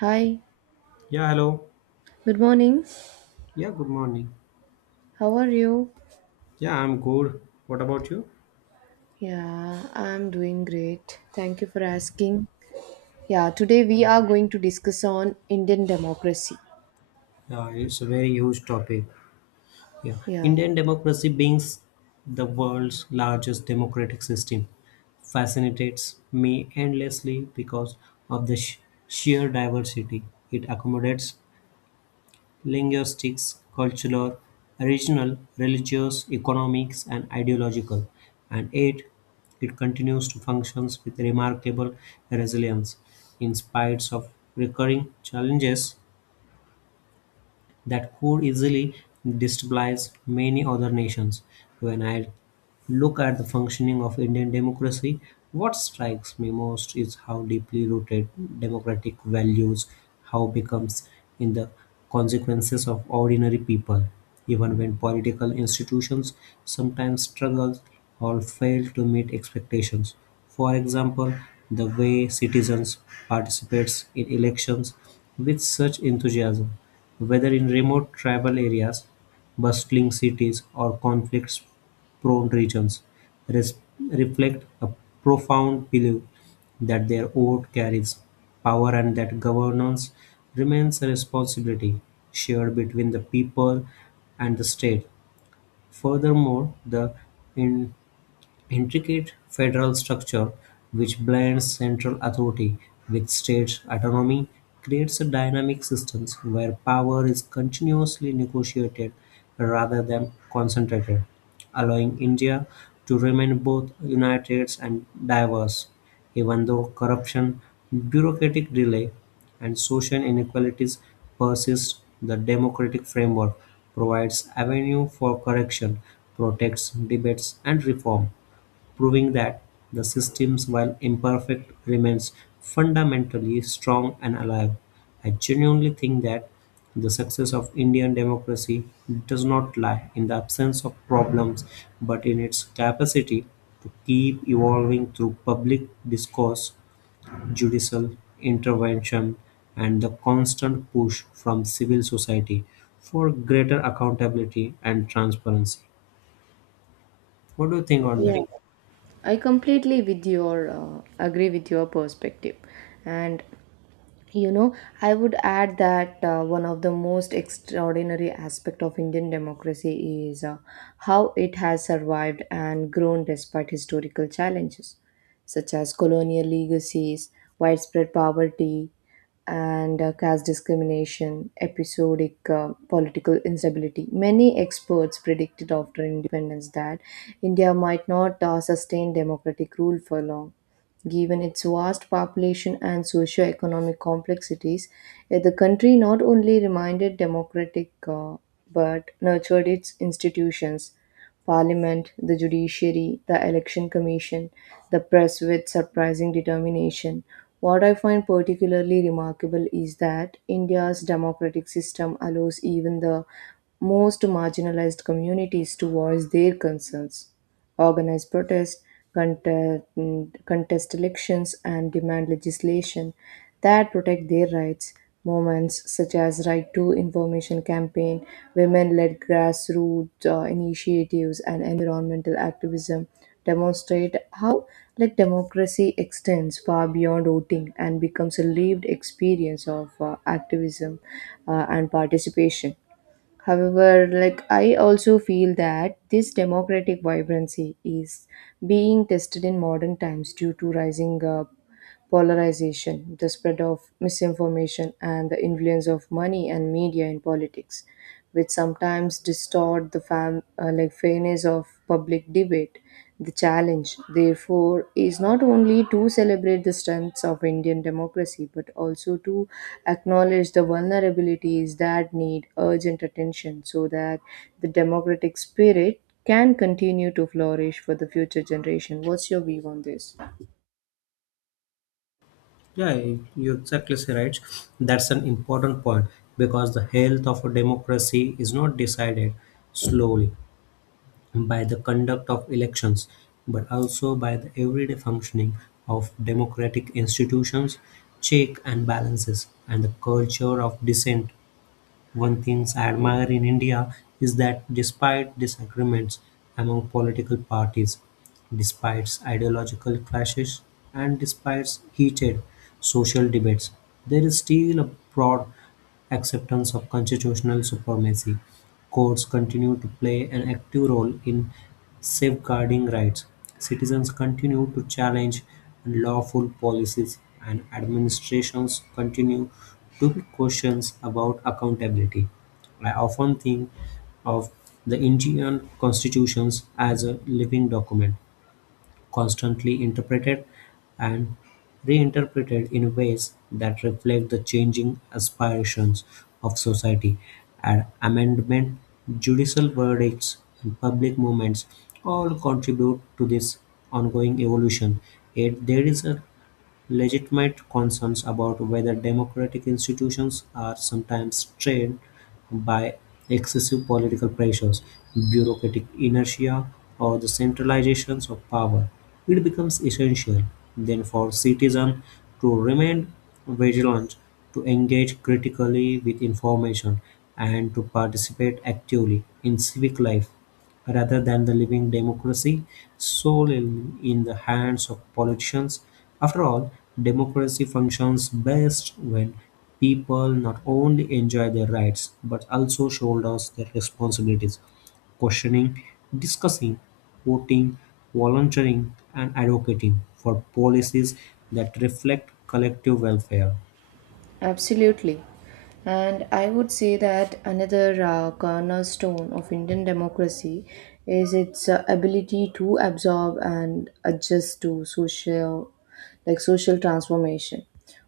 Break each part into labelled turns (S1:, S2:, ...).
S1: Hi,
S2: Yeah, hello.
S1: good morning.
S2: Yeah, good morning.
S1: How are you?
S2: Yeah, I'm good. What about you?
S1: Yeah, I'm doing great. Thank you for asking. Yeah, today we are going to discuss on Indian democracy.
S2: Yeah, it's a very huge topic. Yeah,
S1: Yeah,
S2: Indian democracy being the world's largest democratic system fascinates me endlessly because of the sheer diversity it accommodates linguistics, cultural, regional, religious, economics, and ideological, and eight, it continues to function with remarkable resilience in spite of recurring challenges that could easily destabilize many other nations. When I look at the functioning of Indian democracy, what strikes me most is how deeply rooted democratic values how becomes in the consequences of ordinary people, even when political institutions sometimes struggle or fail to meet expectations. For example, the way citizens participates in elections with such enthusiasm, whether in remote tribal areas, bustling cities, or conflict-prone regions, res- reflect a profound belief that their vote carries power and that governance remains a responsibility shared between the people and the state. Furthermore, the intricate federal structure, which blends central authority with state autonomy, creates a dynamic system where power is continuously negotiated rather than concentrated, allowing India to remain both united and diverse. Even though corruption, bureaucratic delay, and social inequalities persist, the democratic framework provides avenue for correction, protects debates and reform, proving that the systems, while imperfect, remains fundamentally strong and alive. I genuinely think that the success of Indian democracy does not lie in the absence of problems, but in its capacity to keep evolving through public discourse, judicial intervention, and the constant push from civil society for greater accountability and transparency. What do you think on that?
S1: yeah. I completely with your agree with your perspective, and you know I would add that one of the most extraordinary aspect of Indian democracy is how it has survived and grown despite historical challenges such as colonial legacies widespread poverty and caste discrimination, episodic political instability. Many experts predicted after independence that India might not sustain democratic rule for long. Given its vast population and socio-economic complexities, the country not only remained democratic but nurtured its institutions, parliament, the judiciary, the election commission, the press with surprising determination. What I find particularly remarkable is that India's democratic system allows even the most marginalized communities to voice their concerns organize protests, contest, contest elections, and demand legislation that protect their rights. Movements such as Right to Information campaign, women-led grassroots initiatives, and environmental activism demonstrate how like democracy extends far beyond voting and becomes a lived experience of activism and participation. However, like I also feel that this democratic vibrancy is being tested in modern times due to rising polarization, the spread of misinformation, and the influence of money and media in politics, which sometimes distort the like fairness of public debate. The challenge, therefore, is not only to celebrate the strengths of Indian democracy but also to acknowledge the vulnerabilities that need urgent attention so that the democratic spirit can continue to flourish for the future generation. What's your view on this?
S2: Yeah, you exactly say right. That's an important point, because the health of a democracy is not decided slowly by the conduct of elections, but also by the everyday functioning of democratic institutions, check and balances, and the culture of dissent. One thing I admire in India is that despite disagreements among political parties, despite ideological clashes, and despite heated social debates, there is still a broad acceptance of constitutional supremacy. Courts continue to play an active role in safeguarding rights. Citizens continue to challenge unlawful policies, and administrations continue to be questions about accountability. I often think of the Indian constitutions as a living document constantly interpreted and reinterpreted in ways that reflect the changing aspirations of society. And amendment, judicial verdicts, and public movements all contribute to this ongoing evolution. Yet there is a legitimate concerns about whether democratic institutions are sometimes strained by excessive political pressures, bureaucratic inertia, or the centralizations of power. It becomes essential then for citizens to remain vigilant, to engage critically with information, and to participate actively in civic life rather than the living democracy solely in the hands of politicians. After all, democracy functions best when people not only enjoy their rights but also shoulders their responsibilities. Questioning, discussing, voting, volunteering, and advocating for policies that reflect collective welfare.
S1: Absolutely. And I would say that another cornerstone of Indian democracy is its ability to absorb and adjust to social social transformation.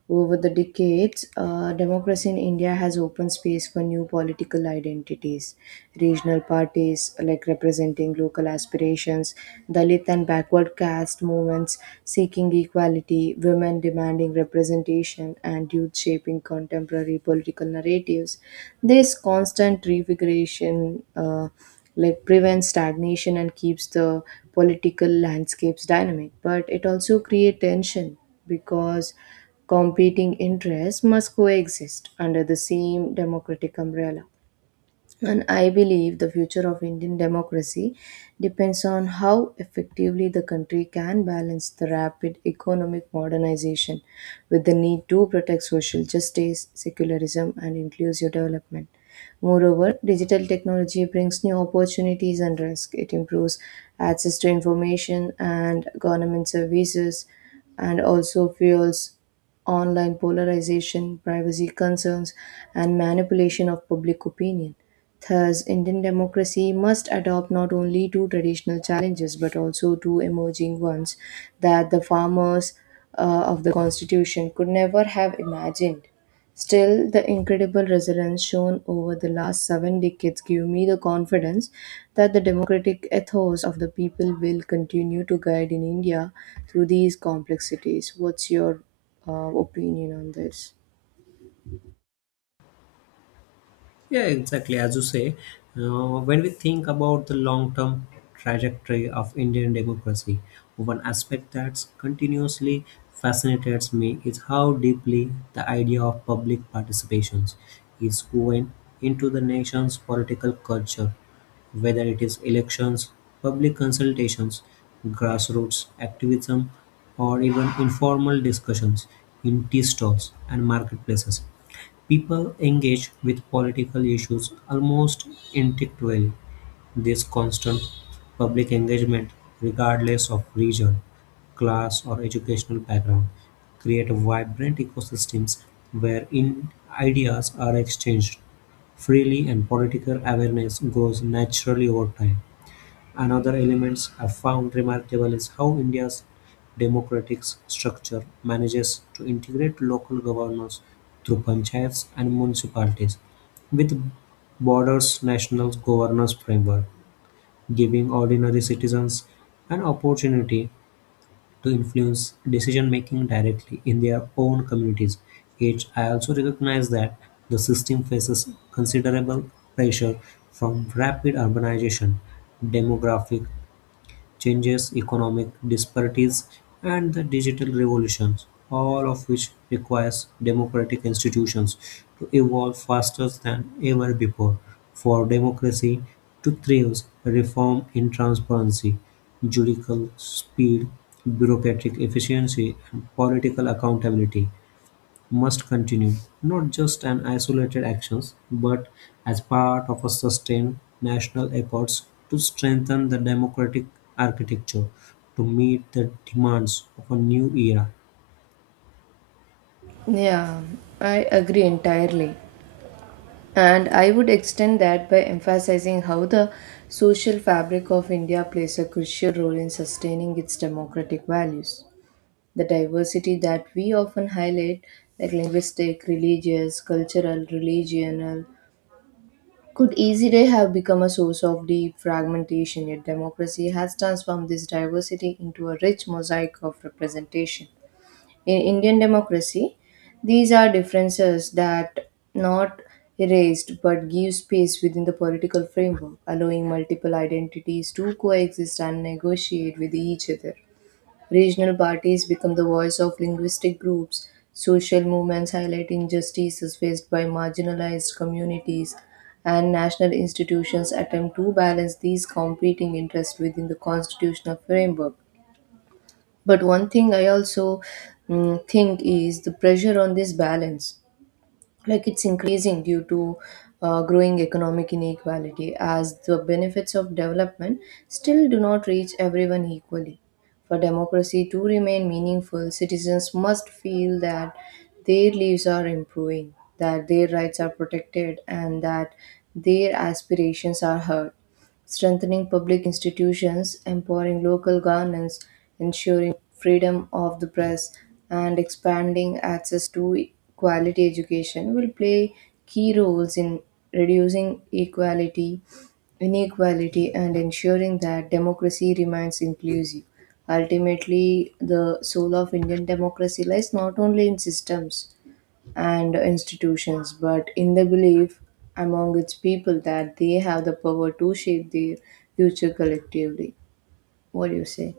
S1: Over the decades, democracy in India has opened space for new political identities. Regional parties, like representing local aspirations, Dalit and backward caste movements seeking equality, women demanding representation, and youth shaping contemporary political narratives. This constant refiguration like prevents stagnation and keeps the political landscapes dynamic, but it also creates tension because competing interests must coexist under the same democratic umbrella. And I believe the future of Indian democracy depends on how effectively the country can balance the rapid economic modernization with the need to protect social justice, secularism, and inclusive development. Moreover, digital technology brings new opportunities and risks. It improves access to information and government services and also fuels online polarization, privacy concerns, and manipulation of public opinion. Thus, Indian democracy must adopt not only to traditional challenges but also to emerging ones that the farmers of the constitution could never have imagined. Still, the incredible resilience shown over the last 7 decades give me the confidence that the democratic ethos of the people will continue to guide in India through these complexities. What's your opinion on this?
S2: Yeah, exactly. As you say, when we think about the long term trajectory of Indian democracy, one aspect that continuously fascinates me is how deeply the idea of public participation is woven into the nation's political culture, whether it is elections, public consultations, grassroots activism, or even informal discussions in tea stalls and marketplaces. People engage with political issues almost instinctively; this constant public engagement, regardless of region, class, or educational background, create vibrant ecosystems where in ideas are exchanged freely and political awareness grows naturally over time. Another element I found remarkable is how India's democratic structure manages to integrate local governance through panchayats and municipalities with borders national governance framework, giving ordinary citizens an opportunity to influence decision making directly in their own communities. Yet I also recognize that the system faces considerable pressure from rapid urbanization, demographic changes, economic disparities, and the digital revolutions, all of which requires democratic institutions to evolve faster than ever before. For democracy to thrive, reform in transparency, judicial speed, bureaucratic efficiency, and political accountability must continue, not just an isolated actions, but as part of a sustained national efforts to strengthen the democratic architecture to meet the demands of a new era.
S1: Yeah, I agree entirely. And I would extend that by emphasizing how the social fabric of India plays a crucial role in sustaining its democratic values. The diversity that we often highlight, like linguistic, religious, cultural, religional, could easily have become a source of deep fragmentation, yet democracy has transformed this diversity into a rich mosaic of representation in Indian democracy, these are differences that not erased but give space within the political framework, allowing multiple identities to coexist and negotiate with each other. Regional parties become the voice of linguistic groups, social movements highlight injustices faced by marginalized communities, and national institutions attempt to balance these competing interests within the constitutional framework but one thing I also think is the pressure on this balance like it's increasing due to growing economic inequality as the benefits of development still do not reach everyone equally for democracy to remain meaningful citizens must feel that their lives are improving that their rights are protected and that their aspirations are heard strengthening public institutions, empowering local governance, ensuring freedom of the press, and expanding access to quality education will play key roles in reducing equality, inequality, and ensuring that democracy remains inclusive. Ultimately, the soul of Indian democracy lies not only in systems and institutions, but in the belief among its people that they have the power to shape their future collectively. What do you say?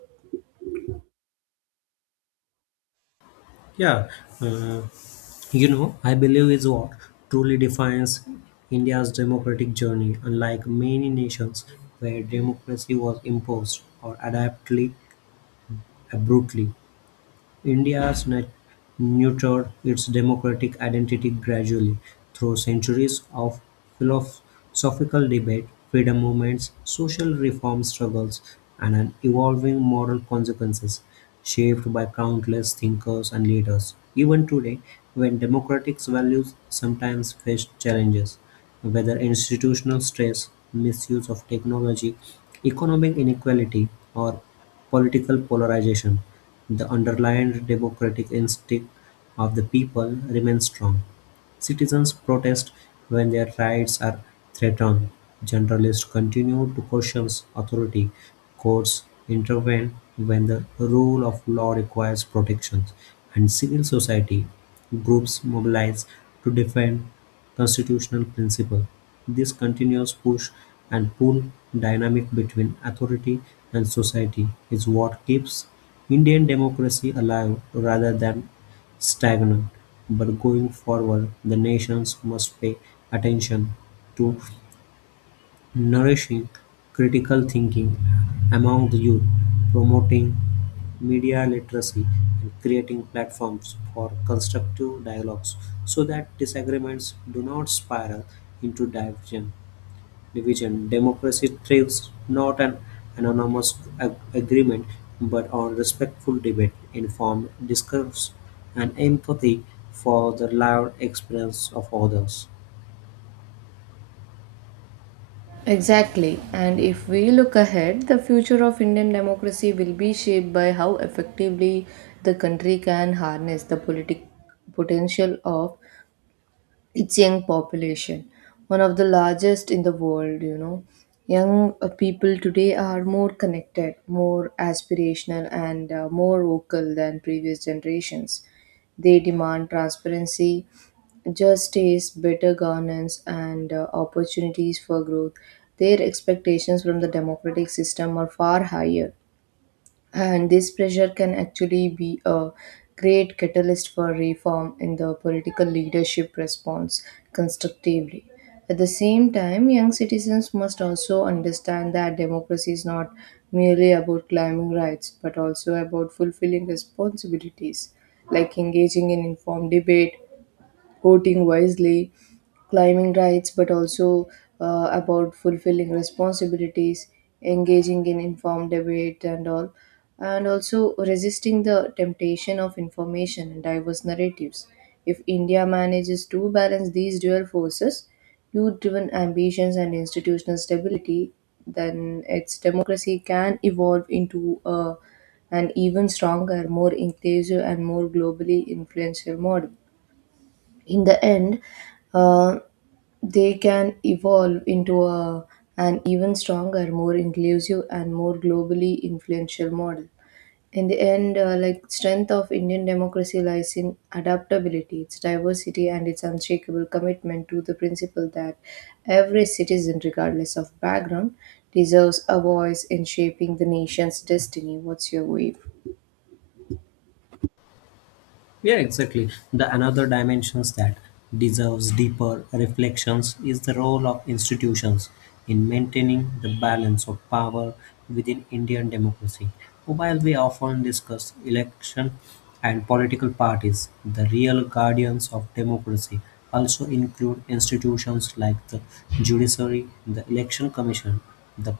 S2: Yeah, uh, you know, I believe is what truly defines India's democratic journey. Unlike many nations where democracy was imposed or adaptly abruptly, India's nat- nurtured its democratic identity gradually through centuries of philosophical debate, freedom movements, social reform struggles, and an evolving moral consequences shaped by countless thinkers and leaders. Even today, when democratic values sometimes face challenges, whether institutional stress, misuse of technology, economic inequality, or political polarization, the underlying democratic instinct of the people remains strong. Citizens protest when their rights are threatened. Journalists continue to question authority. Courts intervene when the rule of law requires protections. And civil society groups mobilize to defend constitutional principle. This continuous push and pull dynamic between authority and society is what keeps Indian democracy alive rather than stagnant, but going forward the nations must pay attention to nourishing critical thinking among the youth, promoting media literacy and creating platforms for constructive dialogues so that disagreements do not spiral into divergence division. Democracy thrives not on anonymous agreement, but on respectful debate, informed discourse, and empathy for the lived experience of others.
S1: Exactly. And if we look ahead, the future of Indian democracy will be shaped by how effectively the country can harness the politic potential of its young population, one of the largest in the world, you know. Young people today are more connected, more aspirational, and more vocal than previous generations. They demand transparency, justice, better governance, and opportunities for growth. Their expectations from the democratic system are far higher and this pressure can actually be a great catalyst for reform in the political leadership response constructively. At the same time, young citizens must also understand that democracy is not merely about claiming rights but also about fulfilling responsibilities like engaging in informed debate, voting wisely, climbing rights, but also about fulfilling responsibilities, engaging in informed debate, and all, and also resisting the temptation of information and diverse narratives. If India manages to balance these dual forces, youth driven ambitions and institutional stability, then its democracy can evolve into an even stronger, more inclusive, and more globally influential model in the end, uh, they can evolve into an even stronger, more inclusive, and more globally influential model. In the end, like strength of Indian democracy lies in adaptability, its diversity, and its unshakable commitment to the principle that every citizen, regardless of background, deserves a voice in shaping the nation's destiny. What's your view?
S2: Yeah, exactly. The another dimensions that deserves deeper reflections is the role of institutions in maintaining the balance of power within Indian democracy. While we often discuss election and political parties, the real guardians of democracy also include institutions like the judiciary, the election commission, the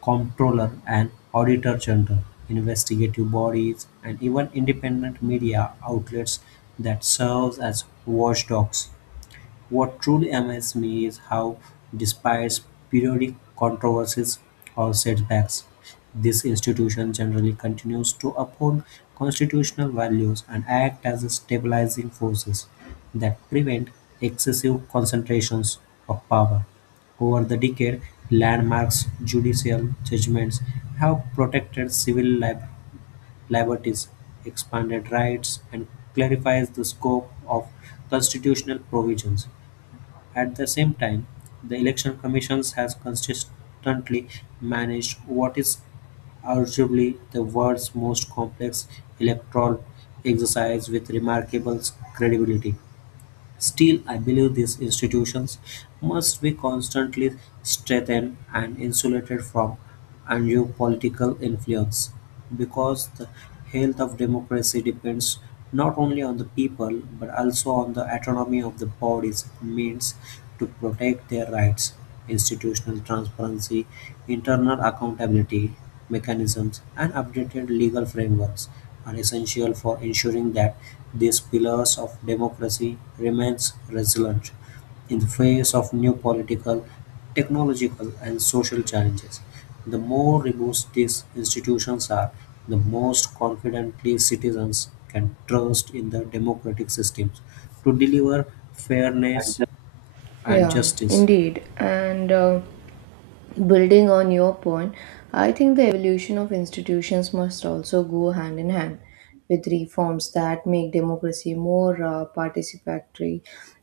S2: Comptroller and Auditor General, investigative bodies, and even independent media outlets that serves as watchdogs. What truly amazes me is how, despite periodic controversies or setbacks, this institution generally continues to uphold constitutional values and act as stabilizing forces that prevent excessive concentrations of power. Over the decade, landmarks judicial judgments have protected civil liberties, expanded rights, and clarifies the scope of constitutional provisions. At the same time, the Election Commission has consistently managed what is arguably the world's most complex electoral exercise with remarkable credibility. Still, I believe these institutions must be constantly strengthened and insulated from undue political influence, because the health of democracy depends not only on the people but also on the autonomy of the bodies means to protect their rights. Institutional transparency, internal accountability mechanisms, and updated legal frameworks are essential for ensuring that these pillars of democracy remains resilient in the face of new political, technological, and social challenges. The more robust these institutions are, the most confidently citizens can trust in the democratic systems to deliver fairness and
S1: Yeah,
S2: justice.
S1: indeed. And building on your point, I think the evolution of institutions must also go hand in hand with reforms that make democracy more participatory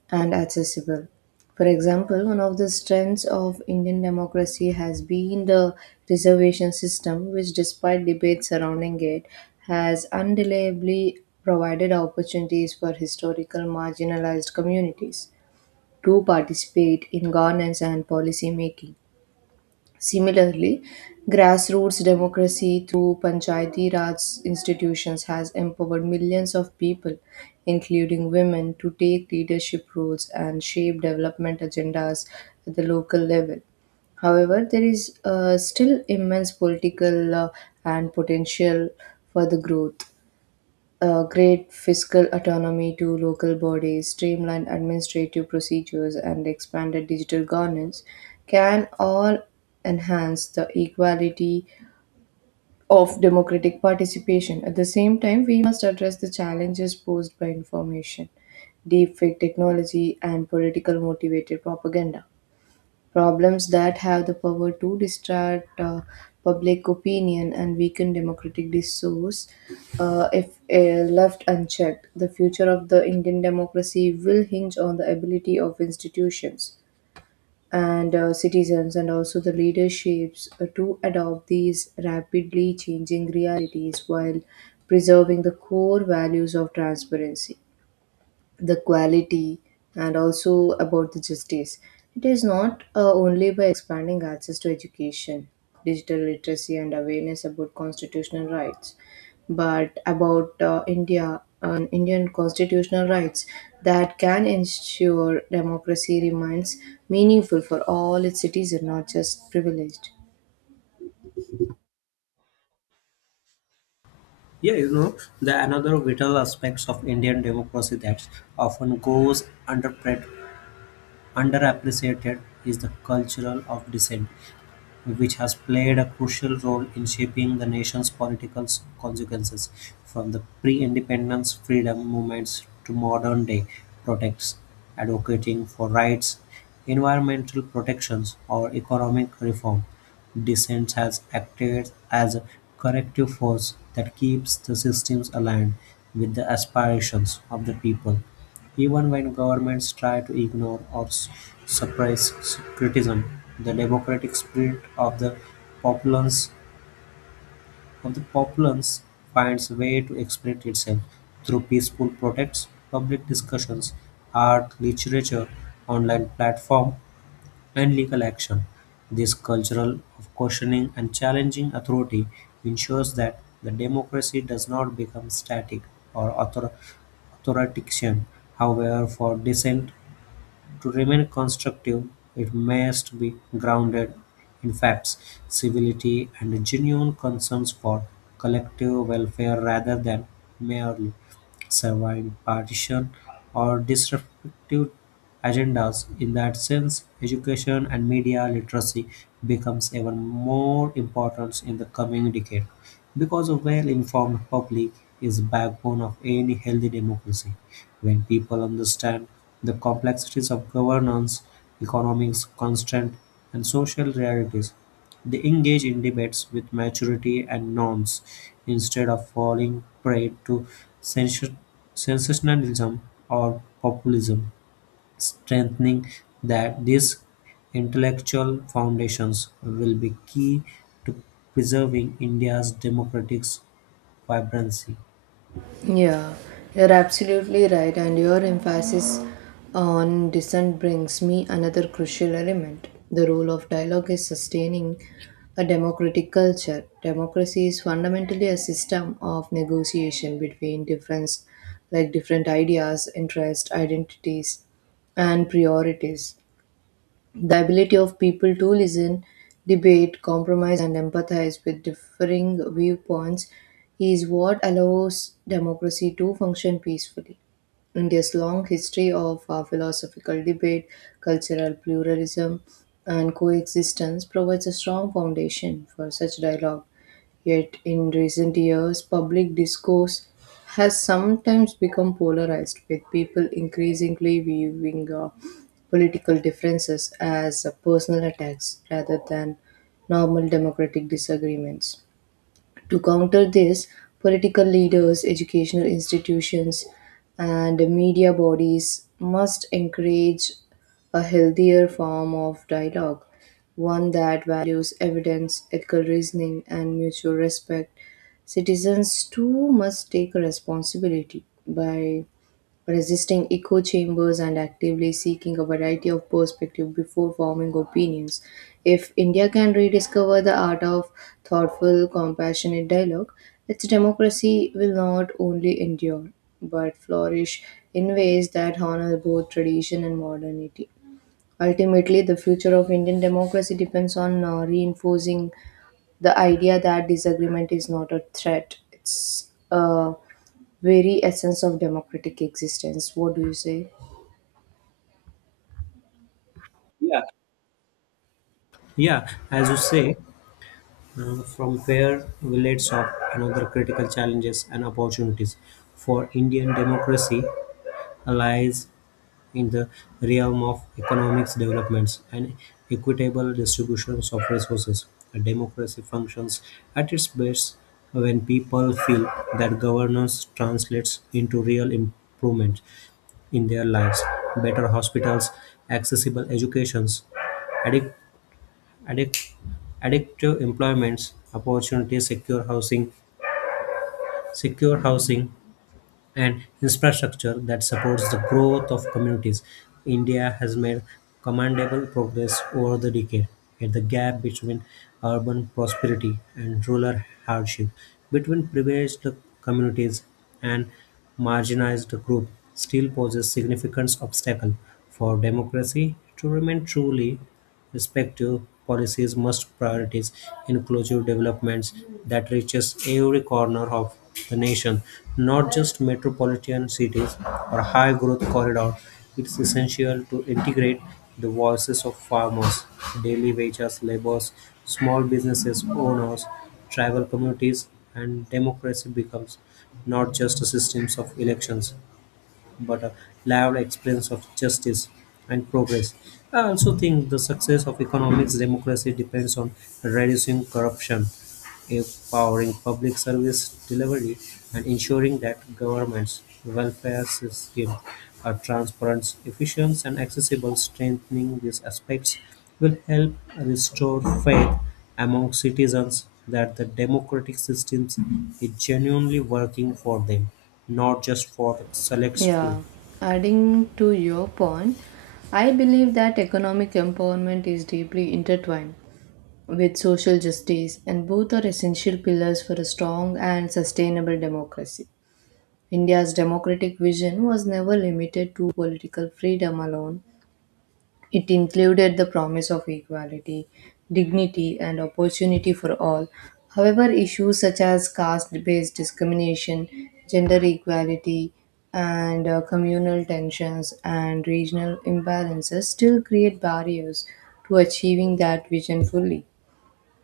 S1: and accessible. For example, one of the strengths of Indian democracy has been the reservation system, which, despite debates surrounding it, has undeniably provided opportunities for historical marginalized communities to participate in governance and policy making. Similarly, grassroots democracy through Panchayati Raj institutions has empowered millions of people, including women, to take leadership roles and shape development agendas at the local level. However, there is still immense political and potential for the growth great fiscal autonomy to local bodies, streamlined administrative procedures, and expanded digital governance can all enhance the equality of democratic participation. At the same time, we must address the challenges posed by information, deepfake technology, and political motivated propaganda problems that have the power to distort public opinion and weaken democratic discourse if left unchecked. The future of the Indian democracy will hinge on the ability of institutions and citizens and also the leaderships to adopt these rapidly changing realities while preserving the core values of transparency the quality and also about the justice. It is not only by expanding access to education, digital literacy, and awareness about constitutional rights, but about India and Indian constitutional rights that can ensure democracy remains meaningful for all its citizens, not just privileged.
S2: Yeah, you know, the another vital aspects of Indian democracy that often underappreciated is the cultural of dissent, which has played a crucial role in shaping the consequences, from the pre-independence freedom movements to modern-day protests, advocating for rights, environmental protections, or economic reform. Dissent has acted as a corrective force that keeps the systems aligned with the aspirations of the people. Even when governments try to ignore or suppress criticism, the democratic spirit of the populace populace finds a way to express itself through peaceful protests, public discussions, art, literature, online platform, and legal action. This cultural of questioning and challenging authority ensures that the democracy does not become static or authoritarian. However, for dissent to remain constructive, it must be grounded in facts, civility, and genuine concerns for collective welfare rather than merely serving partisan or disruptive agendas. In that sense, education and media literacy becomes even more important in the coming decade, because a well informed public is the backbone of any healthy democracy. When people understand the complexities of governance, economics, constant, and social realities, they engage in debates with maturity and norms instead of falling prey to sensation- sensationalism or populism. Strengthening that these intellectual foundations will be key to preserving India's democratic vibrancy.
S1: Yeah, you're absolutely right, and your emphasis on dissent brings me another crucial element. The role of dialogue is sustaining a democratic culture. Democracy is fundamentally a system of negotiation between difference, like different ideas, interests, identities, and priorities. The ability of people to listen, debate, compromise, and empathize with differing viewpoints is what allows democracy to function peacefully. India's long history of philosophical debate, cultural pluralism, and coexistence provides a strong foundation for such dialogue. Yet, in recent years, public discourse has sometimes become polarized, with people increasingly viewing political differences as personal attacks rather than normal democratic disagreements. To counter this, political leaders, educational institutions, and media bodies must encourage a healthier form of dialogue, one that values evidence, ethical reasoning, and mutual respect. Citizens too must take responsibility by resisting echo chambers and actively seeking a variety of perspectives before forming opinions. If India can rediscover the art of thoughtful, compassionate dialogue, its democracy will not only endure but flourish in ways that honor both tradition and modernity. Ultimately, the future of Indian democracy depends on reinforcing the idea that disagreement is not a threat. It's a very essence of democratic existence. What do you say? Yeah.
S2: Yeah, as you say, from where we laid off another critical challenges and opportunities for Indian democracy lies in the realm of economics developments and equitable distributions of resources. A democracy functions at its best when people feel that governance translates into real improvement in their lives. Better hospitals, accessible educations, adequate Addic- Addictive employment opportunities, secure housing and infrastructure that supports the growth of communities. India has made commendable progress over the decade, yet the gap between urban prosperity and rural hardship, between privileged communities and marginalized groups, still poses significant obstacle for democracy to remain truly respective. Policies must prioritize inclusive developments that reaches every corner of the nation, not just metropolitan cities or high growth corridors. It's essential to integrate the voices of farmers, daily wages, laborers, small businesses owners, tribal communities, and democracy becomes not just a system of elections but a lived experience of justice and progress. I also think the success of economics democracy depends on reducing corruption, empowering public service delivery, and ensuring that government's welfare systems are transparent, efficient, and accessible. Strengthening these aspects will help restore faith among citizens that the democratic system is genuinely working for them, not just for select few.
S1: Yeah, adding to your point, I believe that economic empowerment is deeply intertwined with social justice, and both are essential pillars for a strong and sustainable democracy. India's democratic vision was never limited to political freedom alone, it included the promise of equality, dignity, and opportunity for all. However, issues such as caste based discrimination, gender equality, and communal tensions and regional imbalances still create barriers to achieving that vision fully.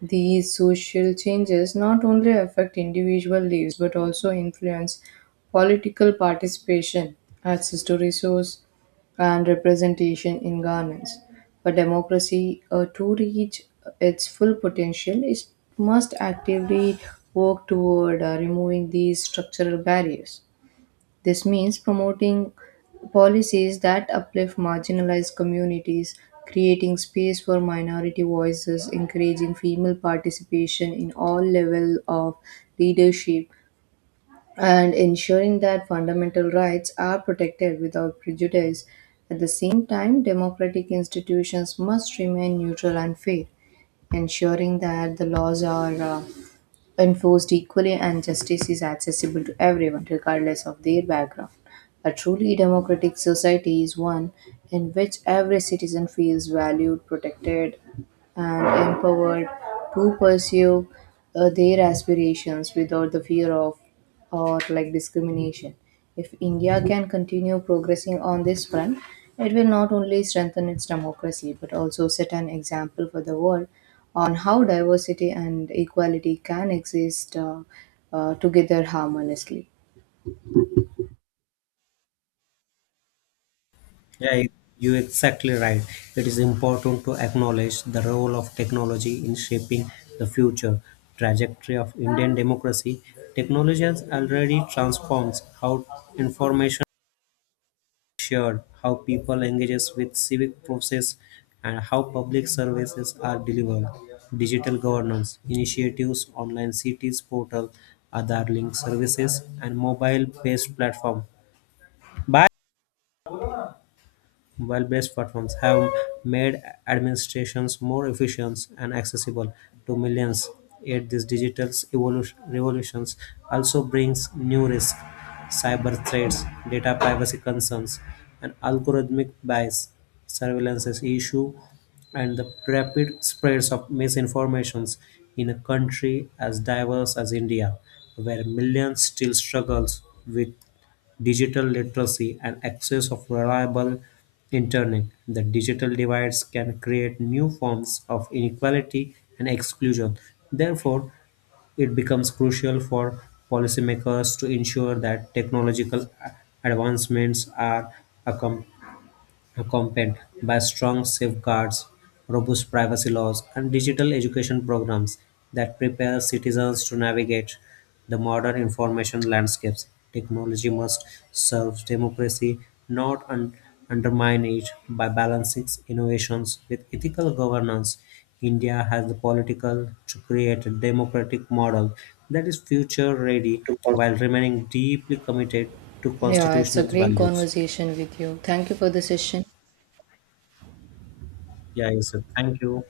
S1: These social changes not only affect individual lives but also influence political participation, access to resource, and representation in governance. For democracy to reach its full potential, it must actively work toward removing these structural barriers. This means promoting policies that uplift marginalized communities, creating space for minority voices, encouraging female participation in all levels of leadership, and ensuring that fundamental rights are protected without prejudice. At the same time, democratic institutions must remain neutral and fair, ensuring that the laws are enforced equally and justice is accessible to everyone, regardless of their background. A truly democratic society is one in which every citizen feels valued, protected, and empowered to pursue their aspirations without the fear of or like discrimination. If India can continue progressing on this front, it will not only strengthen its democracy but also set an example for the world on how diversity and equality can exist together harmoniously.
S2: Yeah, you're exactly right. It is important to acknowledge the role of technology in shaping the future trajectory of Indian democracy. Technology has already transforms how information is shared, how people engages with civic process, and how public services are delivered. Digital governance initiatives, online cities portal, other link services, and mobile-based platform. Bye. Mobile-based platforms have made administrations more efficient and accessible to millions. Yet this digital revolution also brings new risks, cyber threats, data privacy concerns, and algorithmic bias, Surveillance's issue, and the rapid spreads of misinformations in a country as diverse as India, where millions still struggles with digital literacy, and access of reliable internet. The digital divides can create new forms of inequality and exclusion. Therefore, it becomes crucial for policymakers to ensure that technological advancements are accompanied accompanied by strong safeguards, robust privacy laws, and digital education programs that prepare citizens to navigate the modern information landscapes. Technology must serve democracy, not undermine it, by balancing innovations with ethical governance. India has the political to create a democratic model that is future ready while remaining deeply committed to
S1: Yeah, it's a
S2: constitutional
S1: great
S2: values.
S1: conversation with you. Thank you for the session.
S2: Yeah, yes, sir. Thank you.